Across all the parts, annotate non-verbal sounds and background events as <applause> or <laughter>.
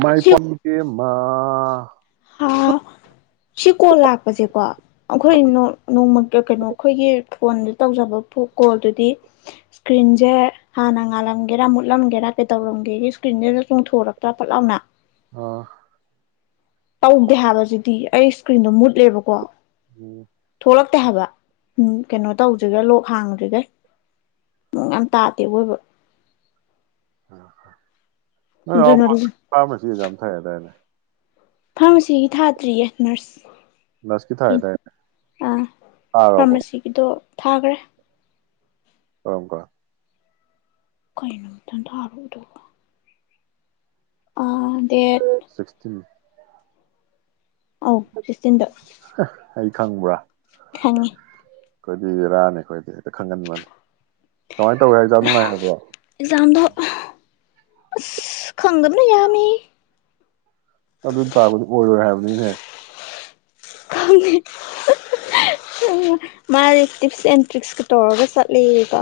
ꯃꯥꯏ ꯄꯣꯟ ꯀꯦ ꯃꯥ ꯍꯥꯥ ꯆꯤꯀꯣꯜ ꯂꯥꯛꯄꯁꯦꯀꯣ ꯑꯩꯈꯣꯏ ꯅꯣꯡꯃ ꯀꯩꯅꯣ ꯑꯩꯈꯣꯏꯒꯤ ꯐꯣꯟꯗ ꯇꯧꯖꯕ ꯀꯣꯜꯗꯨꯗꯤ ꯏꯁꯀ꯭ꯔꯤꯟꯁꯦ ꯍꯥꯟꯅ ꯉꯥꯜꯂꯝꯒꯦꯔ ꯃꯨꯠꯂꯝꯒꯦꯔꯥ ꯀꯩꯗꯧꯔꯝꯒꯦ ꯏꯁꯀ꯭ꯔꯤꯟꯗꯨꯗ ꯆꯣꯡꯊꯣꯔꯛꯇ꯭ꯔꯥ ꯄꯠ ꯂꯥꯎꯅ ꯑ ꯇꯧꯗꯦ ꯍꯥꯏꯕꯁꯤꯗꯤ ꯑꯩ ꯏꯁꯀ꯭ꯔꯤꯟꯗꯣ ꯃꯨꯠꯂꯦꯕꯀꯣ ꯑꯣ ꯊꯣꯛꯂꯛꯇꯦ ꯍꯥꯏꯕ ꯎ ꯀꯩꯅꯣ ꯇꯧꯗ꯭ꯔꯤꯒ ꯂꯣꯛ ꯍꯥꯡꯗ꯭ꯔꯤꯒꯩ ꯅ ꯌꯥꯝ ꯇꯥꯗꯦꯕꯣꯏꯕ ꯑ ꯍꯥ ꯅꯣꯢ ꯑꯗꯨꯅ ꯅꯅꯥ <inaudible> ꯐꯥꯔꯃꯥꯔꯁꯤ ꯑꯦꯛꯖꯥꯝ ꯊꯥꯢꯌꯦꯗꯦꯢꯅꯦ ꯐꯥꯔꯃꯥꯁꯤꯒꯤ ꯊꯥꯗ꯭ꯔꯤꯌꯦ ꯅꯔꯁ ꯅꯔꯁꯀꯤ ꯊꯥꯏꯌꯦꯗꯥꯢꯅꯦ ꯊꯥꯒ꯭ꯔꯕꯣ ꯊꯥꯈ꯭ꯔꯦ ꯀꯔꯝꯀꯥꯟ ꯀꯩꯅꯅꯊ ꯊꯔꯗ ꯑ ꯁꯤꯁꯇꯤꯟ ꯑꯧ ꯁꯤꯁꯇꯤꯟꯗ ꯑꯩ ꯈꯪꯕ꯭ꯔꯥ ꯈꯪꯉꯤ ꯑꯩꯈꯣꯏꯗꯤ ꯔꯥꯅꯤ ꯑꯩꯈꯣꯏꯗꯤ ꯍꯦꯛꯇ ꯈꯪꯒꯟꯕꯅꯤ ꯀꯃꯥꯏꯅ ꯇꯧꯋꯦ ꯍꯥꯏꯖꯥ ꯅꯨꯡꯉꯥꯏꯔꯕ꯭ꯔꯣ ꯑꯦꯛꯖꯥꯝꯗꯣ ꯑꯁ ꯈꯪꯗꯕꯅ ꯌꯥꯃꯦꯌꯦ ꯑꯗꯨ ꯄꯥꯕꯗꯨ ꯑꯣꯏꯔꯣꯏ ꯍꯥꯏꯕꯅꯤꯅꯦ ꯈꯪꯉꯦ ꯃꯥꯁ ꯇꯤꯞꯁ ꯑꯦꯟ ꯇ꯭ꯔꯤꯛꯁꯀ ꯇꯧꯔꯒ ꯆꯠꯂꯤꯀꯣ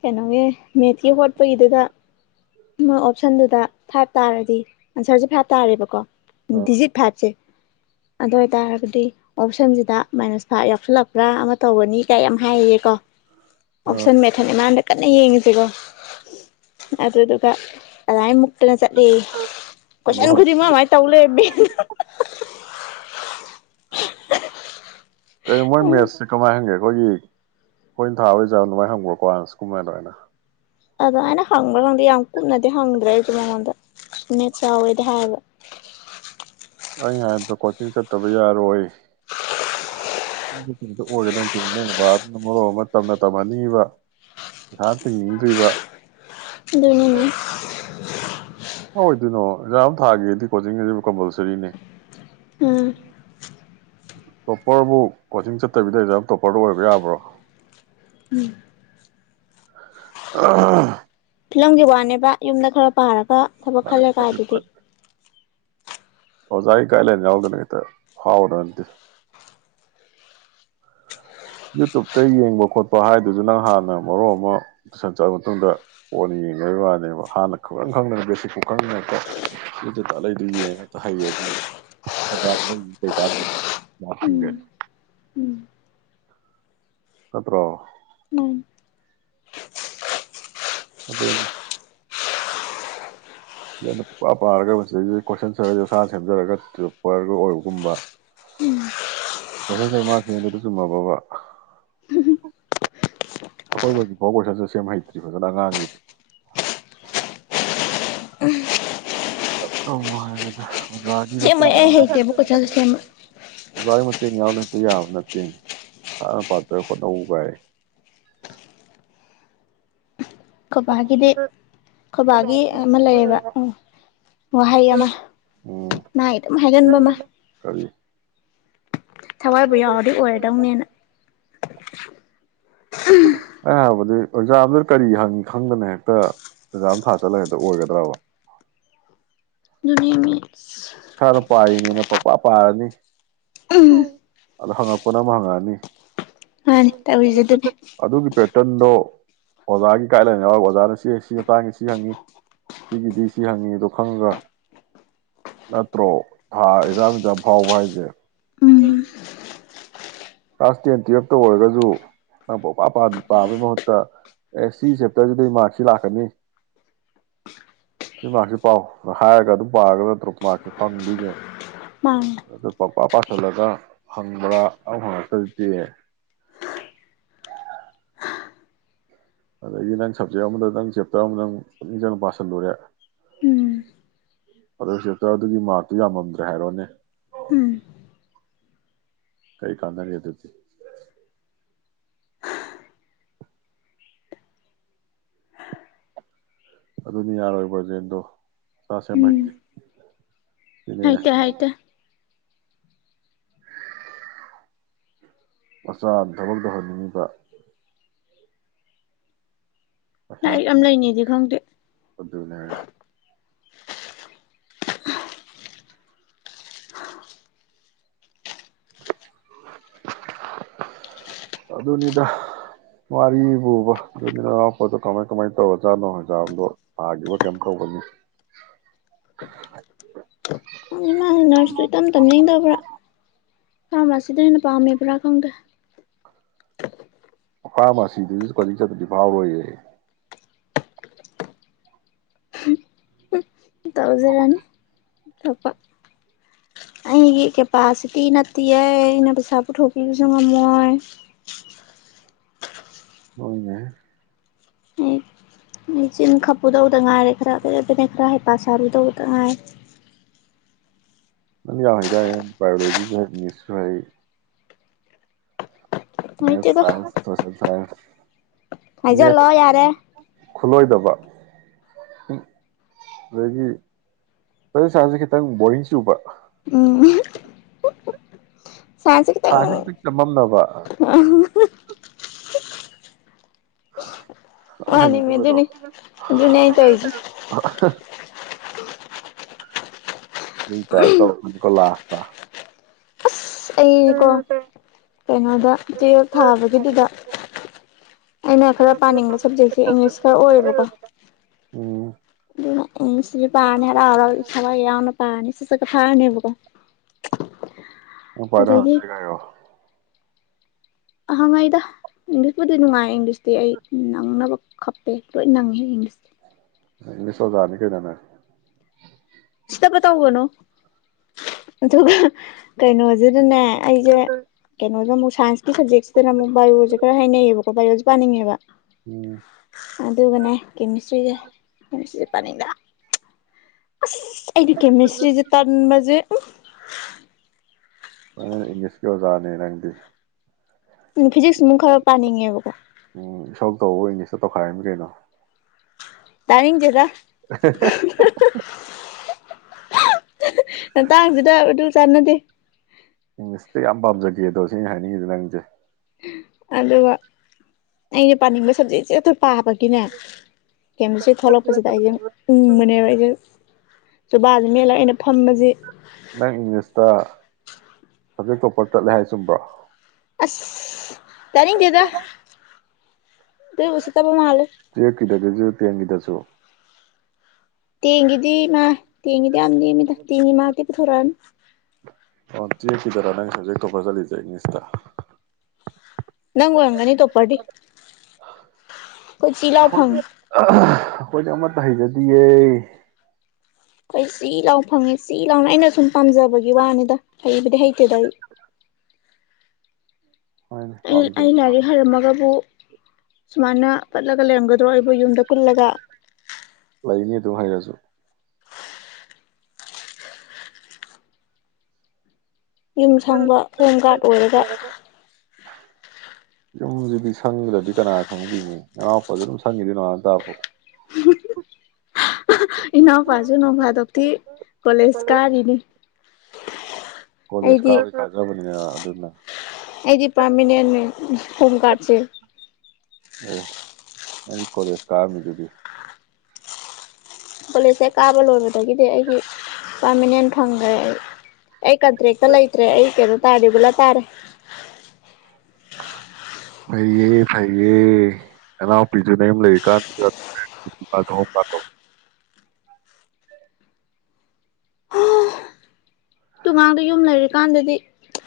ꯀꯩꯅꯣꯒꯤ ꯃꯦꯠꯀꯤ ꯍꯣꯠꯄꯒꯤꯗꯨꯗ ꯃꯣꯏ ꯑꯣꯞꯁꯟꯗꯨꯗ ꯐꯥꯏꯚ ꯇꯥꯔꯗꯤ ꯑꯟꯁꯔꯁꯦ ꯐꯥꯏꯚ ꯇꯥꯔꯦꯕꯀꯣ ꯑ ꯗꯤꯖꯤꯠ ꯐꯥꯔꯁꯦ ꯑꯗꯨ ꯑꯣꯏꯇꯥꯔꯒꯗꯤ ꯑꯣꯞꯁꯟꯁꯤꯗ ꯃꯥꯏꯅꯁ ꯐꯥꯏꯚ ꯌꯥꯎꯁꯜꯂꯛꯄ꯭ꯔꯥ ꯑꯃ ꯇꯧꯒꯅꯤ ꯀꯥꯏ ꯌꯥꯝ ꯍꯥꯏꯌꯦꯀꯣ ꯑ ꯑꯣꯞꯁꯟ ꯃꯦꯊꯠꯅꯦ ꯃꯥꯅ ꯀꯟꯅ ꯌꯦꯡꯉꯁꯤꯀꯣ ꯑꯗꯨꯗꯨ ꯑꯥꯗꯃꯥꯢ ꯇꯅ ꯆꯠꯂꯤ ꯑꯗꯣ ꯀꯣꯏꯁꯟ ꯈꯨꯗꯤꯡꯃꯛ ꯑꯗꯨꯃꯥꯏꯅ ꯇꯧ ꯂꯩ ꯀꯩ ꯃꯣꯏ ꯎꯝ ꯃꯦꯁꯁꯤ ꯀꯃꯥꯏ ꯍꯪꯒꯦ ꯑꯩꯈꯣꯏꯒꯤ ꯑꯩꯈꯣꯏꯅ ꯊꯥꯕꯣꯏ ꯆꯥꯕ ꯑꯗꯨꯃꯥꯏꯅ ꯍꯪꯈ꯭ꯔꯣꯀꯣ ꯑꯁ ꯀꯨꯝꯃꯥꯏꯅ ꯑꯗꯨꯃꯥꯏꯅ ꯑꯗꯣ ꯑꯩꯅ ꯍꯪꯕ꯭ꯔ ꯈꯪꯗꯦ ꯌꯥꯝ ꯀꯨꯞꯅꯗꯤ ꯍꯪꯗ꯭ꯔꯦ ꯑꯩꯁꯨ ꯃꯉꯣꯟꯗꯅꯦꯠ ꯆꯥꯎꯋꯦꯗꯤ ꯍꯥꯏꯕ ꯑꯩꯅ ꯍꯥꯏꯕꯗ ꯀꯣꯆꯤꯡ ꯆꯠꯇꯕ ꯌꯥꯔꯣꯏ ꯑꯣꯏꯒꯗꯅ ꯕꯥꯗꯨꯅ ꯃꯔꯣꯝ ꯑꯃ ꯇꯝꯅ ꯇꯝꯍꯟꯅꯤꯡꯉꯤꯕ ꯄꯩꯁꯥ ꯇꯤꯡꯅꯤꯡꯗ꯭ꯔꯤꯕ ꯑꯗꯨꯅꯤꯅꯦ ꯍ ꯑꯣꯏꯗꯣꯏꯅꯣ ꯑꯦꯛꯖꯥꯝ ꯊꯥꯒꯦꯗꯤ ꯀꯣꯆꯤꯡ ꯑꯁꯤꯕꯨ ꯀꯝꯄꯜꯁꯔꯤꯅꯤ ꯎꯝ ꯇꯣꯞꯄꯔꯕꯨ ꯀꯣꯆꯤꯡ ꯆꯠꯇꯕꯤꯗ ꯑꯦꯛꯖꯥꯝ ꯇꯣꯞꯄꯔꯗ ꯑꯣꯏꯕ ꯌꯥꯕ꯭ꯔꯣ ꯑꯍꯍꯍ ꯐꯤꯂꯝꯒꯤ ꯋꯥꯅꯦꯕ ꯌꯨꯝꯗ ꯈꯔ ꯄꯥꯔꯒ ꯊꯕꯛ ꯈꯜꯂꯒ ꯑꯗꯨꯗꯤ ꯑꯣꯖꯥꯒꯤ ꯒꯥꯏꯗꯂꯥꯏꯟ ꯌꯥꯎꯗꯅ ꯈꯤꯇ ꯐꯥꯎꯕꯗꯅ ꯅꯗꯤꯦ ꯌꯨꯇꯨꯟꯇ ꯌꯦꯡꯕ ꯈꯣꯠꯄ ꯍꯥꯏꯗꯨꯁꯨ ꯅꯪ ꯍꯥꯟꯅ ꯃꯔꯣꯟ ꯑꯃ ꯇꯨꯏꯁꯟ ꯆꯠꯂꯕ ꯃꯇꯨꯡꯗ ꯀꯣꯟꯅ ꯌꯦꯡꯕꯒꯤ ꯋꯥꯅꯦꯕ ꯍꯥꯟꯅ ꯁꯨꯈꯪ ꯈꯪꯗꯅ ꯕꯦꯁꯤꯛꯐꯥꯎ ꯈꯪꯗꯅ ꯌꯦꯛꯇ ꯌꯨꯇꯨꯞꯇ ꯑꯔꯩꯕꯤ ꯌꯦꯡꯑꯒ ꯍꯩ ꯑꯗꯨꯗꯤ ꯑꯣꯖ ꯂꯩꯔꯤꯁꯤ ꯀꯩ ꯀꯥꯅꯗꯨꯢꯕ ꯎꯝ ꯎꯝ ꯅꯠꯇꯔꯣ ꯃꯥꯅꯤ ꯑꯗꯨꯝ ꯌꯥꯝꯅ ꯄꯥꯔꯒ ꯃꯁꯤꯗꯩꯁꯤ ꯀꯣꯏꯁꯟ ꯁꯔꯁꯦ ꯑꯣꯁꯥꯅ ꯁꯦꯝꯖꯔꯒ ꯇꯦꯄꯔꯒ ꯑꯣꯏꯕꯒꯨꯝꯕ ꯀꯣꯏꯁꯟ ꯁꯔ ꯃꯥꯁꯤꯡ ꯑꯗꯨꯗ ꯆꯨꯝꯃꯕꯕ ꯑꯩꯈꯣꯏ ꯍꯧꯖꯤꯛꯐꯥꯎ ꯀꯣꯏꯁꯟꯁꯨꯔ ꯁꯦꯝ ꯍꯩꯇ꯭ꯔꯤ ꯐꯖꯅ ꯑꯉꯥꯡꯒꯤꯗ ꯂ ꯍꯥꯏꯕꯗ ꯑꯣꯖꯥꯒꯤ ꯁꯦꯝꯕꯩ ꯑꯩ ꯍꯩꯇꯦꯕ ꯀꯣꯏꯁꯟꯁꯦ ꯁꯦꯝꯕ ꯑꯣꯖꯥꯒꯤ ꯦꯡ ꯌꯥꯥꯎ ꯍꯦꯛꯇ ꯌꯥꯕ ꯅꯠꯇꯦꯅꯤ ꯏꯁꯥꯅ ꯄꯥꯖꯔꯒ ꯍꯣꯠꯅꯧ ꯒꯥꯢꯌꯦ ꯈꯣꯏ ꯕꯥꯒꯤꯗꯤ ꯈꯣꯏ ꯕꯥꯒꯤ ꯑꯃ ꯂꯩꯌꯦꯕ ꯎꯝ ꯋꯥꯍꯩ ꯑꯃ ꯎꯝ ꯃꯥꯒꯤ ꯑꯗꯨꯝ ꯍꯥꯏꯒꯟꯕ ꯑꯃ ꯀꯔꯤ ꯊꯋꯥꯏꯕꯨ ꯌꯥꯎꯔꯗꯤ ꯑꯣꯏꯔꯗꯧꯅꯦꯅ ꯑꯦꯛꯖꯥꯝꯗꯨ ꯀꯔꯤ ꯍꯪ ꯈꯪꯗꯅ ꯍꯦꯛꯇ ꯑꯦꯛꯖꯥꯝ ꯊꯥ ꯆꯠꯂꯒ ꯍꯦꯛꯇ ꯑꯣꯏꯒꯗ꯭ꯔꯕ ꯑꯗꯨꯗꯤ ꯃꯤ ꯏꯁꯥꯅ ꯄꯥꯏꯔꯤꯅꯦꯅ ꯄꯡꯄꯥ ꯄꯥꯔꯅꯤ ꯑꯗ ꯍꯡꯉꯛꯄꯅ ꯑꯃ ꯍꯡꯉꯛꯑꯅꯤ ꯃꯥꯅꯤ ꯇꯧꯔꯤꯁꯦ ꯑꯗꯨꯅꯦ ꯑꯗꯨꯒꯤ ꯄꯦꯇꯔꯟꯗꯣ ꯑꯣꯖꯥꯒꯤ ꯒꯥꯏꯗꯂꯥꯏꯟ ꯌꯥꯎꯔꯒ ꯑꯣꯖꯥꯅ ꯁꯤ ꯁꯤ ꯃꯇꯥꯡꯉꯦ ꯁꯤ ꯍꯪꯉꯤ ꯁꯤꯒꯤꯗꯤ ꯁꯤ ꯍꯪꯉꯤ ꯑꯗꯣ ꯈꯪꯉꯒ ꯅꯠꯇ꯭ꯔꯣ ꯊꯥ ꯑꯦꯛꯖꯥꯝ ꯑꯦꯛꯖꯥꯝ ꯐꯥꯎꯕ ꯍꯥꯏꯁꯦ ꯎꯝ ꯀ꯭ꯂꯥꯁ ꯇꯦꯟ ꯇꯨꯌꯦꯜꯞꯇ ꯑꯣꯏꯔꯒꯁꯨ ꯅꯪ ꯄꯄꯥ ꯄꯥꯕꯒꯤ ꯃꯍꯨꯠꯇ ꯑꯦ ꯁꯤ ꯆꯦꯞꯇꯔꯁꯤꯗꯩ ꯃꯥꯔꯛꯁꯤ ꯂꯥꯛꯀꯅꯤ ꯁꯤ ꯃꯥꯔꯛꯁꯤ ꯄꯥꯎ ꯍꯥꯏꯔꯒ ꯑꯗꯨꯝ ꯄꯥꯔꯒꯠꯇ꯭ꯔꯣ ꯃꯥꯔꯛꯁꯤ ꯐꯪꯗ꯭ꯣꯏꯁꯦ ꯃꯥꯅꯤ ꯑ ꯄꯄꯥ ꯄꯥꯁꯤꯜꯂꯒ ꯐꯪꯕ꯭ꯔꯥ ꯍꯪꯉ ꯍꯧꯖꯤꯛꯇꯤ ꯑꯗꯒꯤ ꯅꯪ ꯁꯞꯖꯦꯛ ꯑꯃꯗ ꯅꯪ ꯆꯦꯞꯇꯔ ꯑꯃ ꯅꯪ ꯄꯨꯛꯅꯤꯡ ꯆꯪꯅ ꯄꯥꯁꯤꯜꯂꯨꯔꯦ ꯎꯝ ꯑꯗꯨ ꯆꯦꯞꯇꯔ ꯑꯗꯨꯒꯤ ꯃꯥꯔꯛꯇꯨ ꯌꯥꯝꯃꯝꯗ꯭ꯔꯦ ꯍꯥꯏꯔꯣꯅꯦ ꯎꯝ ꯀꯩ ꯀꯥꯥꯟꯅꯒꯦ ꯑꯗꯨꯗꯤ ꯑꯗꯨꯅꯤ ꯌꯥꯔꯣꯏ ꯕꯖꯦꯟꯗꯣ ꯁꯥ ꯁꯦꯝ ꯎꯝ ꯍꯩꯇꯦ ꯑꯗꯨꯅꯦ ꯍꯩꯇꯦ ꯍꯩꯇꯦ ꯃꯆꯥꯅ ꯊꯕꯛ ꯇꯧꯍꯟꯅꯤꯡꯉꯤꯕ ꯄꯩꯁꯥ ꯂꯥꯏꯔꯤꯛ ꯑꯝ ꯂꯩꯅꯤꯗꯤ ꯈꯪꯗꯦ ꯑꯗꯨꯅꯦ ꯍꯥꯏꯁꯦ ꯑꯗꯨꯅꯤꯗ ꯋꯥꯔꯤꯕꯨꯕ ꯑꯗꯨ ꯅꯅꯥꯎꯄꯥꯗꯣ ꯀꯃꯥꯏ ꯀꯃꯥꯏꯅ ꯇꯧꯔꯖꯥꯠꯅꯣ ꯑꯦꯛꯖꯥꯝꯗꯣ ꯊꯥꯈꯤꯕ ꯀꯩꯝ ꯇꯧꯕꯅꯤ ꯅ ꯅꯔꯁꯇꯨ ꯏꯇꯝ ꯇꯝꯅꯤꯡꯗꯕ꯭ꯔꯥ ꯐꯥꯔꯃꯥꯁꯤꯗ ꯑꯣꯏꯅ ꯄꯥꯝꯃꯦ ꯍꯥꯏꯕꯔ ꯈꯪꯗꯦ ꯐꯥꯔꯃꯥꯁꯤꯗꯨꯁꯨ ꯀꯣꯆꯤꯡ ꯆꯠꯇꯔꯗꯤ ꯐꯥꯎꯔꯣꯏꯌꯦ ꯇꯧꯖꯔꯅꯤ ꯑꯩꯒꯤ ꯀꯦꯄꯥꯁꯤꯇꯤ ꯅꯠꯇꯤꯌꯦ ꯑꯩꯅ ꯄꯩꯁꯥ ꯄꯨꯊꯣꯛꯄꯤꯕꯁꯨ ꯉꯝꯃꯣꯏ ꯍꯣꯏꯅꯦ ꯑꯩ ꯆꯤꯟ ꯈꯥꯞꯄꯨꯗꯧꯗ ꯉꯥꯏꯔꯦ ꯈꯔ ꯐꯕꯅꯦ ꯈꯔ ꯍꯩꯐ ꯁꯥꯔꯨꯗꯧꯕꯗ ꯉꯥꯏꯔꯦ ꯑꯗꯨꯝ ꯌꯥꯈꯤꯗꯥꯏꯅꯦ ꯕꯥꯌꯑꯣꯂꯣꯖꯤꯁꯨ ꯍꯩ ꯃꯦꯠꯁꯁꯨ ꯍꯩ ꯃꯦꯠꯁ ꯂꯩꯇꯦꯗ ꯁꯥꯏꯟꯁ ꯁꯣꯁꯦꯜ ꯁꯥꯏꯟꯁ ꯃꯦꯠꯁ ꯍꯥꯏꯖꯜꯂꯣ ꯌꯥꯔꯦ ꯈꯨꯠꯂꯣꯏꯗꯕ ꯑꯗꯒꯤ ꯁꯣꯁꯦꯜ ꯁꯥꯏꯟꯁꯁꯨ ꯕꯣꯔꯤꯡ ꯆꯨꯕ ꯎꯝ ꯁꯥꯏꯟꯁꯁꯦ ꯈꯤꯇꯪ ꯆꯃꯝꯅꯕ ꯈꯤꯇꯪ ꯋꯥꯠꯂꯤꯃꯦ ꯀꯃꯥꯏꯅꯗꯕꯗꯣ <inaudible> ꯑꯗꯨꯅꯤ ꯑꯗꯨꯅꯦ ꯑꯩ ꯇꯧꯔꯤꯁꯦ ꯎꯝ ꯆ ꯆꯄ ꯀꯂꯦ ꯋꯥ ꯑꯁ ꯑꯩꯀꯣ ꯀꯩꯅꯣꯗ ꯇꯨꯌꯦꯜꯐ ꯊꯥꯕꯒꯤꯗꯨꯗ ꯑꯩꯅ ꯈꯔ ꯄꯥꯅꯤꯡꯕ ꯁꯕꯖꯦꯛꯁꯦ ꯏꯪꯂꯤꯁ ꯈꯔ ꯑꯣꯏꯌꯦꯕꯀꯣ ꯎꯝ ꯑꯗꯨ ꯁꯤꯔꯤ ꯄꯥꯔꯅꯦꯔꯔ ꯏ ꯌꯥꯅ ꯄꯥꯅꯤ ꯁꯤ ꯆ ꯀ ꯐꯥꯅꯦꯕꯀꯣ ꯎ ꯐꯗ ꯀꯣ ꯑꯍꯪꯉꯥꯏꯗ ꯏꯪꯂꯤꯁꯕꯨꯨꯗꯤ ꯅꯨꯡꯉꯥꯏꯌꯦ ꯏꯪꯂꯤꯁ ꯑꯩ ꯅꯪꯅꯕ ꯀꯞꯄꯦ ꯂꯣꯏ ꯅꯪꯉꯦ ꯏꯪꯂꯤꯁ ꯏꯪꯂꯤꯁꯣ ꯅꯤ ꯈꯩꯗꯅ ꯐꯠꯇꯕ ꯇꯧꯒꯅꯣ ꯑꯗꯨꯒ ꯀꯩꯅꯣ ꯑꯗꯨꯗꯅꯦ ꯑꯩꯁꯦ ꯀꯩꯅꯣꯁꯦ ꯑꯃꯨꯛ ꯁꯥꯏꯟꯁꯀꯤ ꯁꯖꯦꯛꯁꯤꯅ ꯑꯃꯨꯛ ꯕꯥꯏꯑꯣꯂꯣꯖꯤ ꯈꯔ ꯍꯥꯏꯅꯩꯌꯦꯕꯀꯣ ꯕꯥꯏꯑꯣꯣꯖꯤ ꯄꯥꯅꯤꯡꯉꯦꯕ ꯎꯝ ꯑꯗꯨꯒꯅꯦ ꯀꯦꯃꯤꯁꯇ꯭ꯔꯤꯁꯦꯦꯁꯇ꯭ꯔꯤꯁꯦ ꯄꯅꯤꯡ ꯑꯗꯨ ꯑꯒꯤ ꯀꯦꯃꯤꯁꯇ꯭ꯔꯤꯁꯦ ꯇꯟꯕꯁꯦ ꯏꯪꯂꯤꯁꯀꯤ ꯑꯣꯖꯥ ꯅꯤꯔꯪꯗꯤ ꯎ ꯐꯤꯖꯖꯤꯁ ꯃ ꯈꯔꯞ ꯄꯅꯤꯡꯉꯀ ꯇꯧ ꯏꯪꯂꯤꯁꯇ ꯇꯧꯈꯥꯏꯔꯝ ꯀꯩꯅꯣ ꯇꯅꯤꯡꯡ ꯆꯦꯗ <inaudible> ꯃꯇꯥꯡꯁꯤꯗ ꯑꯗꯨ ꯆꯟꯅꯗꯤ ꯏꯪꯂꯤꯁꯇ ꯌꯥꯝ ꯄꯥꯝꯖꯒꯦ ꯑꯗꯣ ꯁꯤ ꯑꯩꯅ ꯍꯥꯏꯅꯤꯡꯉꯤꯤꯁꯦ ꯅꯪꯁꯦ ꯑꯗꯨꯒ ꯑꯩꯅ ꯄꯥꯅꯤꯡꯕ ꯁꯕꯖꯦꯛꯁꯦ ꯑꯗꯨꯇ ꯄꯥꯕꯒꯤꯅꯦ ꯀꯩꯅꯁ ꯊꯣꯛꯂꯛꯄꯁꯤꯗ ꯑꯩꯁꯦ ꯎꯪꯕꯅꯦꯕ ꯑꯩꯁꯦ ꯨꯕꯥꯁꯤ ꯃꯦꯜꯂꯒ ꯑꯩꯅ ꯐꯝꯕꯁꯤ ꯑꯗꯇꯣꯞꯄ ꯆꯠꯂꯦ ꯍꯥꯏ ꯆꯨꯝꯕ꯭ꯔꯣ ꯑꯁ ꯇꯔꯤꯗꯦꯗ ꯇꯨꯋꯦꯞꯀꯤꯗꯗꯖꯨ ꯇꯦꯟꯒꯤꯗꯖꯨ꯫ <unintelligible> ꯇꯦꯟꯒꯤꯗꯤ ꯃꯥ ꯇꯦꯟꯒꯤꯗꯤ ꯌꯥꯝ ꯅꯦꯝꯃꯤꯗ ꯇꯦꯟꯒꯤ ꯃꯥꯛꯇꯤ ꯄꯨꯊꯣꯛꯔꯛꯑꯅꯨ꯫ ꯑꯣ ꯇꯨꯋꯦꯞꯀꯤꯗꯔꯣ ꯅꯪꯅ ꯁꯕꯖꯦꯛ ꯇꯣꯄꯔ ꯆꯠꯂꯤꯖꯦ ꯏꯪꯂꯤꯁꯇ꯫ ꯅꯪ ꯑꯣꯏꯔꯝꯒꯅꯤ ꯇꯣꯄꯔꯗꯤ ꯑꯩꯈꯣꯏ ꯆꯤ ꯂꯥꯎ ꯑꯩꯈꯣꯏꯗꯤ ꯐꯪꯉꯤ꯫ ꯑꯩꯈꯣꯏꯗꯤ ꯑꯃꯠꯇ ꯍꯩꯖꯗꯤꯌꯦ꯫ ꯑꯩ ꯆꯤ ꯂꯥꯎ ꯐꯪꯉꯦ ꯆꯤ ꯂꯥꯎꯅ ꯑꯩꯅ ꯁꯨꯝ ꯄꯥꯝꯖꯕꯒꯤ ꯋꯥꯅꯤꯗ ꯍꯩꯕꯨꯗꯤ ꯍꯩꯇꯦꯗ ꯑꯩ꯫ ꯍꯣꯏꯅꯦ ꯑꯩ ꯑꯩ ꯄꯥꯝꯖꯕ ꯂꯥꯏꯔꯤꯛ ꯍꯩꯔꯝꯃꯒꯕꯨ ꯁꯨꯃꯥꯏꯅ ꯄꯠꯂꯒ ꯂꯩꯔꯝꯒꯗ꯭ꯔꯣ ꯑꯩꯕꯨ ꯌꯨꯝꯗ ꯀꯨꯜꯂꯒ꯫ ꯂꯩꯅꯤ ꯑꯗꯨꯝ ꯍꯩꯔꯖꯨ꯫ ꯌꯨꯝ ꯁꯪꯕ ꯍꯣꯝ ꯒꯥꯠ ꯑꯣꯏꯔꯒ꯫ ꯌꯨꯝꯖꯤꯗꯤ ꯁꯪꯗ꯭ꯔꯗꯤ ꯀꯅꯥ ꯁꯪꯕꯤꯅꯤ ꯑꯅꯥꯎꯄꯥꯖꯨ ꯑꯗꯨꯝ ꯁꯪꯉꯤꯗꯨꯗꯤ ꯅꯨꯡꯉꯥꯗꯩ ꯅꯨꯃꯤꯠꯇꯥꯕꯧ꯫ ꯏꯅꯥꯎ ꯄꯥꯖꯨ ꯅꯣꯡ ꯐꯥꯗꯣꯛꯇꯤ ꯀꯣꯂꯦꯖ ꯀꯥꯔꯤꯅꯤ꯫ ꯀꯣꯂꯤꯁ ꯑꯗꯨꯖꯨ ꯑꯩꯗꯤ ꯀꯥꯕꯅꯀꯥꯖꯕꯅꯤꯗꯅ ꯑꯗꯨꯅ ꯑꯩꯗꯤ ꯄꯥꯔꯃꯤꯅꯦꯟꯅꯦ ꯍꯣꯝꯒꯥꯠꯁꯦ꯫ <unintelligible> ꯅꯪ ꯀꯂꯦꯁ ꯀꯥꯔꯝꯃꯤꯗꯨꯗꯤ ꯀꯣꯂꯦꯖ ꯍꯦꯛ ꯀꯥꯕ ꯂꯣꯏꯕꯗꯒꯤꯗꯤ ꯑꯩꯒꯤ ꯄꯥꯔꯃꯤꯅꯦꯟ ꯐꯪꯒꯔꯦ ꯑꯩ꯫ ꯑꯩꯛꯥ꯭ꯔꯦ ꯀꯂꯥꯏ꯭ꯔꯦ ꯀꯦꯔ ꯇꯥ ꯔꯤꯒꯨꯂꯔ ꯇꯥꯔꯦ꯫ ꯐꯩꯌꯦ ꯐꯩꯌꯦ ꯅꯅꯥꯎꯄꯤꯗꯨ ꯅꯌꯨꯝꯗ ꯂꯩꯔꯤꯀꯥꯟꯗꯨꯗ <unintelligible> ꯄꯥꯊꯣꯛꯑꯣ ꯄꯥꯊꯣꯛꯑꯣ꯫ ꯗꯨꯉꯥꯡꯗꯣ ꯌꯨꯝ ꯂꯩꯔꯤꯀꯥꯟꯗꯗꯤ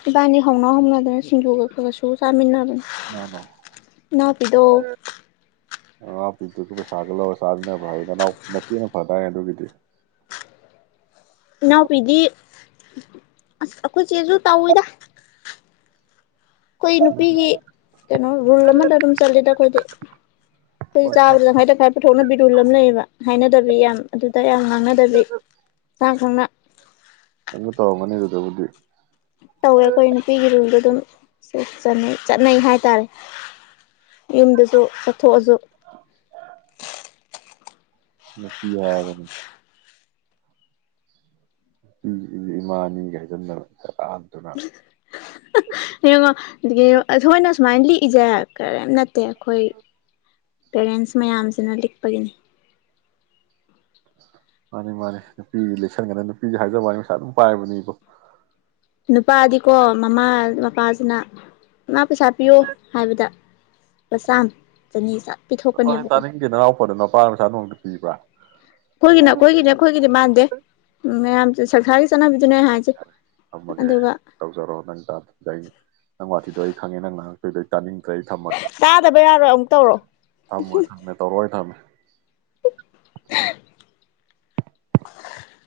ꯏꯕꯥꯏꯅꯤ ꯍꯧꯅ ꯍꯧꯅꯗꯅ ꯁꯤꯡꯖꯨꯒ ꯈꯔ ꯈꯔ ꯁꯨꯔ ꯆꯥꯃꯤꯟꯅꯕꯅꯤ꯫ ꯀꯅꯥꯅꯣ ꯏꯅꯥꯎꯄꯤꯗꯣ꯫ ꯑꯉꯥꯄꯤꯛꯇꯔꯨꯗꯨ ꯄꯩꯁꯥꯒ ꯂꯧꯔꯒ ꯆꯥꯃꯤꯟꯅꯕꯔꯣ ꯍꯥꯏꯖꯦ ꯅꯅꯥꯎ ꯃꯆꯦꯅ ꯐꯗꯥꯏꯅꯦ ꯑꯗꯨꯒꯤꯗꯤ꯫ ꯏꯅꯥꯎꯄꯤꯗꯤ ꯑꯁ ꯑꯩꯈꯣꯏ ꯆꯦꯖꯨ ꯇꯧꯋꯤꯗ꯫ ꯑꯩꯈꯣꯏ ꯅꯨꯄꯤꯒꯤ ꯀꯩꯅꯣ ꯔꯨꯜ ꯑꯃꯗ ꯑꯗꯨꯝ ꯆꯠꯂꯤꯗ ꯑꯩꯈꯣꯏꯗꯤ ꯑꯩꯈꯣꯏ ꯍꯣꯏ ꯆꯥꯕꯗ ꯇꯪꯈꯥꯏ ꯇꯪꯈꯥꯏ ꯄꯨꯊꯣꯛꯅꯕꯤ ꯔꯨꯜ ꯑꯃ ꯂꯩꯌꯦꯕ ꯍꯥꯏꯅꯗꯕꯤ ꯌꯥꯝ꯫ ꯑꯗꯨꯗ ꯌꯥꯝ ꯉꯥꯡꯅꯗꯕꯤ ꯃꯁꯥꯈꯪꯅ꯫ ꯅꯪꯖꯨ ꯇꯧꯔꯝꯃꯅꯤ ꯑꯗꯨꯗꯕꯨꯗꯤ꯫ ꯇꯧꯋꯦ ꯑꯩꯈꯣꯏ ꯅꯨꯄꯤꯒꯤ ꯔꯨꯜꯗꯣ ꯑꯗꯨꯝ꯫ ꯆꯟꯅꯩ ꯆꯠꯅꯩ ꯍꯥꯏꯇꯥꯔꯦ ꯌꯨꯝꯗꯖꯨ ꯆꯠꯊꯣꯛꯑꯖꯨ꯫ ꯂꯄꯤ ꯌꯥꯕꯅꯤ ꯅꯨꯄꯤꯖꯤꯗꯤ ꯏꯃꯥꯅꯤꯒ ꯍꯥꯏꯖꯟꯗꯅ ꯁꯦꯔꯥꯟ ꯇꯨꯔꯥꯟ꯫ ꯌꯦꯡꯉꯣ ꯑꯩꯈꯣꯏꯅ ꯁꯨꯃꯥꯏꯅ ꯂꯤꯛꯏꯁꯦ ꯀꯔꯤꯝ ꯅꯠꯇꯦ ꯑꯩꯈꯣꯏ ꯄꯦꯔꯦꯟꯁ ꯃꯌꯥꯝꯖꯤꯅ ꯂꯤꯛꯄꯒꯤꯅꯤ꯫ ꯃꯥꯅꯤ ꯃꯥꯅꯤ ꯅꯨꯄꯤꯖꯤꯗꯤ ꯂꯤꯛꯁꯟꯒꯗꯕꯅꯤ ꯅꯨꯄꯤꯖꯤ ꯍꯥꯏꯖꯕꯩ ꯋꯥꯅꯤ ꯄꯩꯁꯥ ꯑꯗꯨꯝ ꯄꯥꯏꯕꯅꯦꯕꯣ꯫ ꯅꯨꯄꯥꯗꯤꯀꯣ ꯃꯃꯥ ꯃꯄꯥ ꯅ ꯃ ꯄꯩꯁꯥ ꯄꯤꯌꯣ ꯍꯥꯏꯕꯗ ꯄꯥ ꯆꯥꯝ ꯆꯅꯤ ꯁꯠ ꯇꯥꯅꯤꯡꯗꯦ ꯅꯅꯥꯎꯄꯥꯗꯣ ꯅꯄꯥꯅ ꯄꯩꯁꯥ ꯅꯣꯡꯃꯇ ꯄꯤꯕ꯭ꯔꯥ ꯑꯩꯈꯣꯏꯒꯤꯅꯦ ꯑꯩꯈꯣꯏꯒꯤꯅꯦ ꯑꯩꯈꯣꯏꯒꯤꯗꯤ ꯃꯥꯟꯗꯦ ꯎ ꯃꯌꯥꯝ ꯁꯪꯔꯤꯁ ꯆꯅꯕꯤꯗꯨꯅꯦ ꯍꯥꯏꯖꯦ ꯊꯝꯃꯒꯦ ꯇꯧꯖꯔꯣ ꯅꯪ ꯅꯪ ꯋꯥꯊꯤꯗꯣ ꯑꯩ ꯈꯉꯦ ꯅꯪꯅ ꯉꯥꯡꯉꯛꯇꯣꯢꯗꯣ ꯇꯥꯅꯤꯡ ꯑꯗꯨ ꯑꯩ ꯊꯝꯃꯒꯦ ꯇꯥꯗꯕ ꯌꯥꯔꯣꯏ ꯑꯃꯨꯛ ꯇꯧꯔꯛꯑꯣ ꯊꯝꯃꯣꯏ ꯊꯝꯃꯦ ꯇꯧꯔꯛꯑꯣꯏ ꯊꯝꯃꯦ ꯍ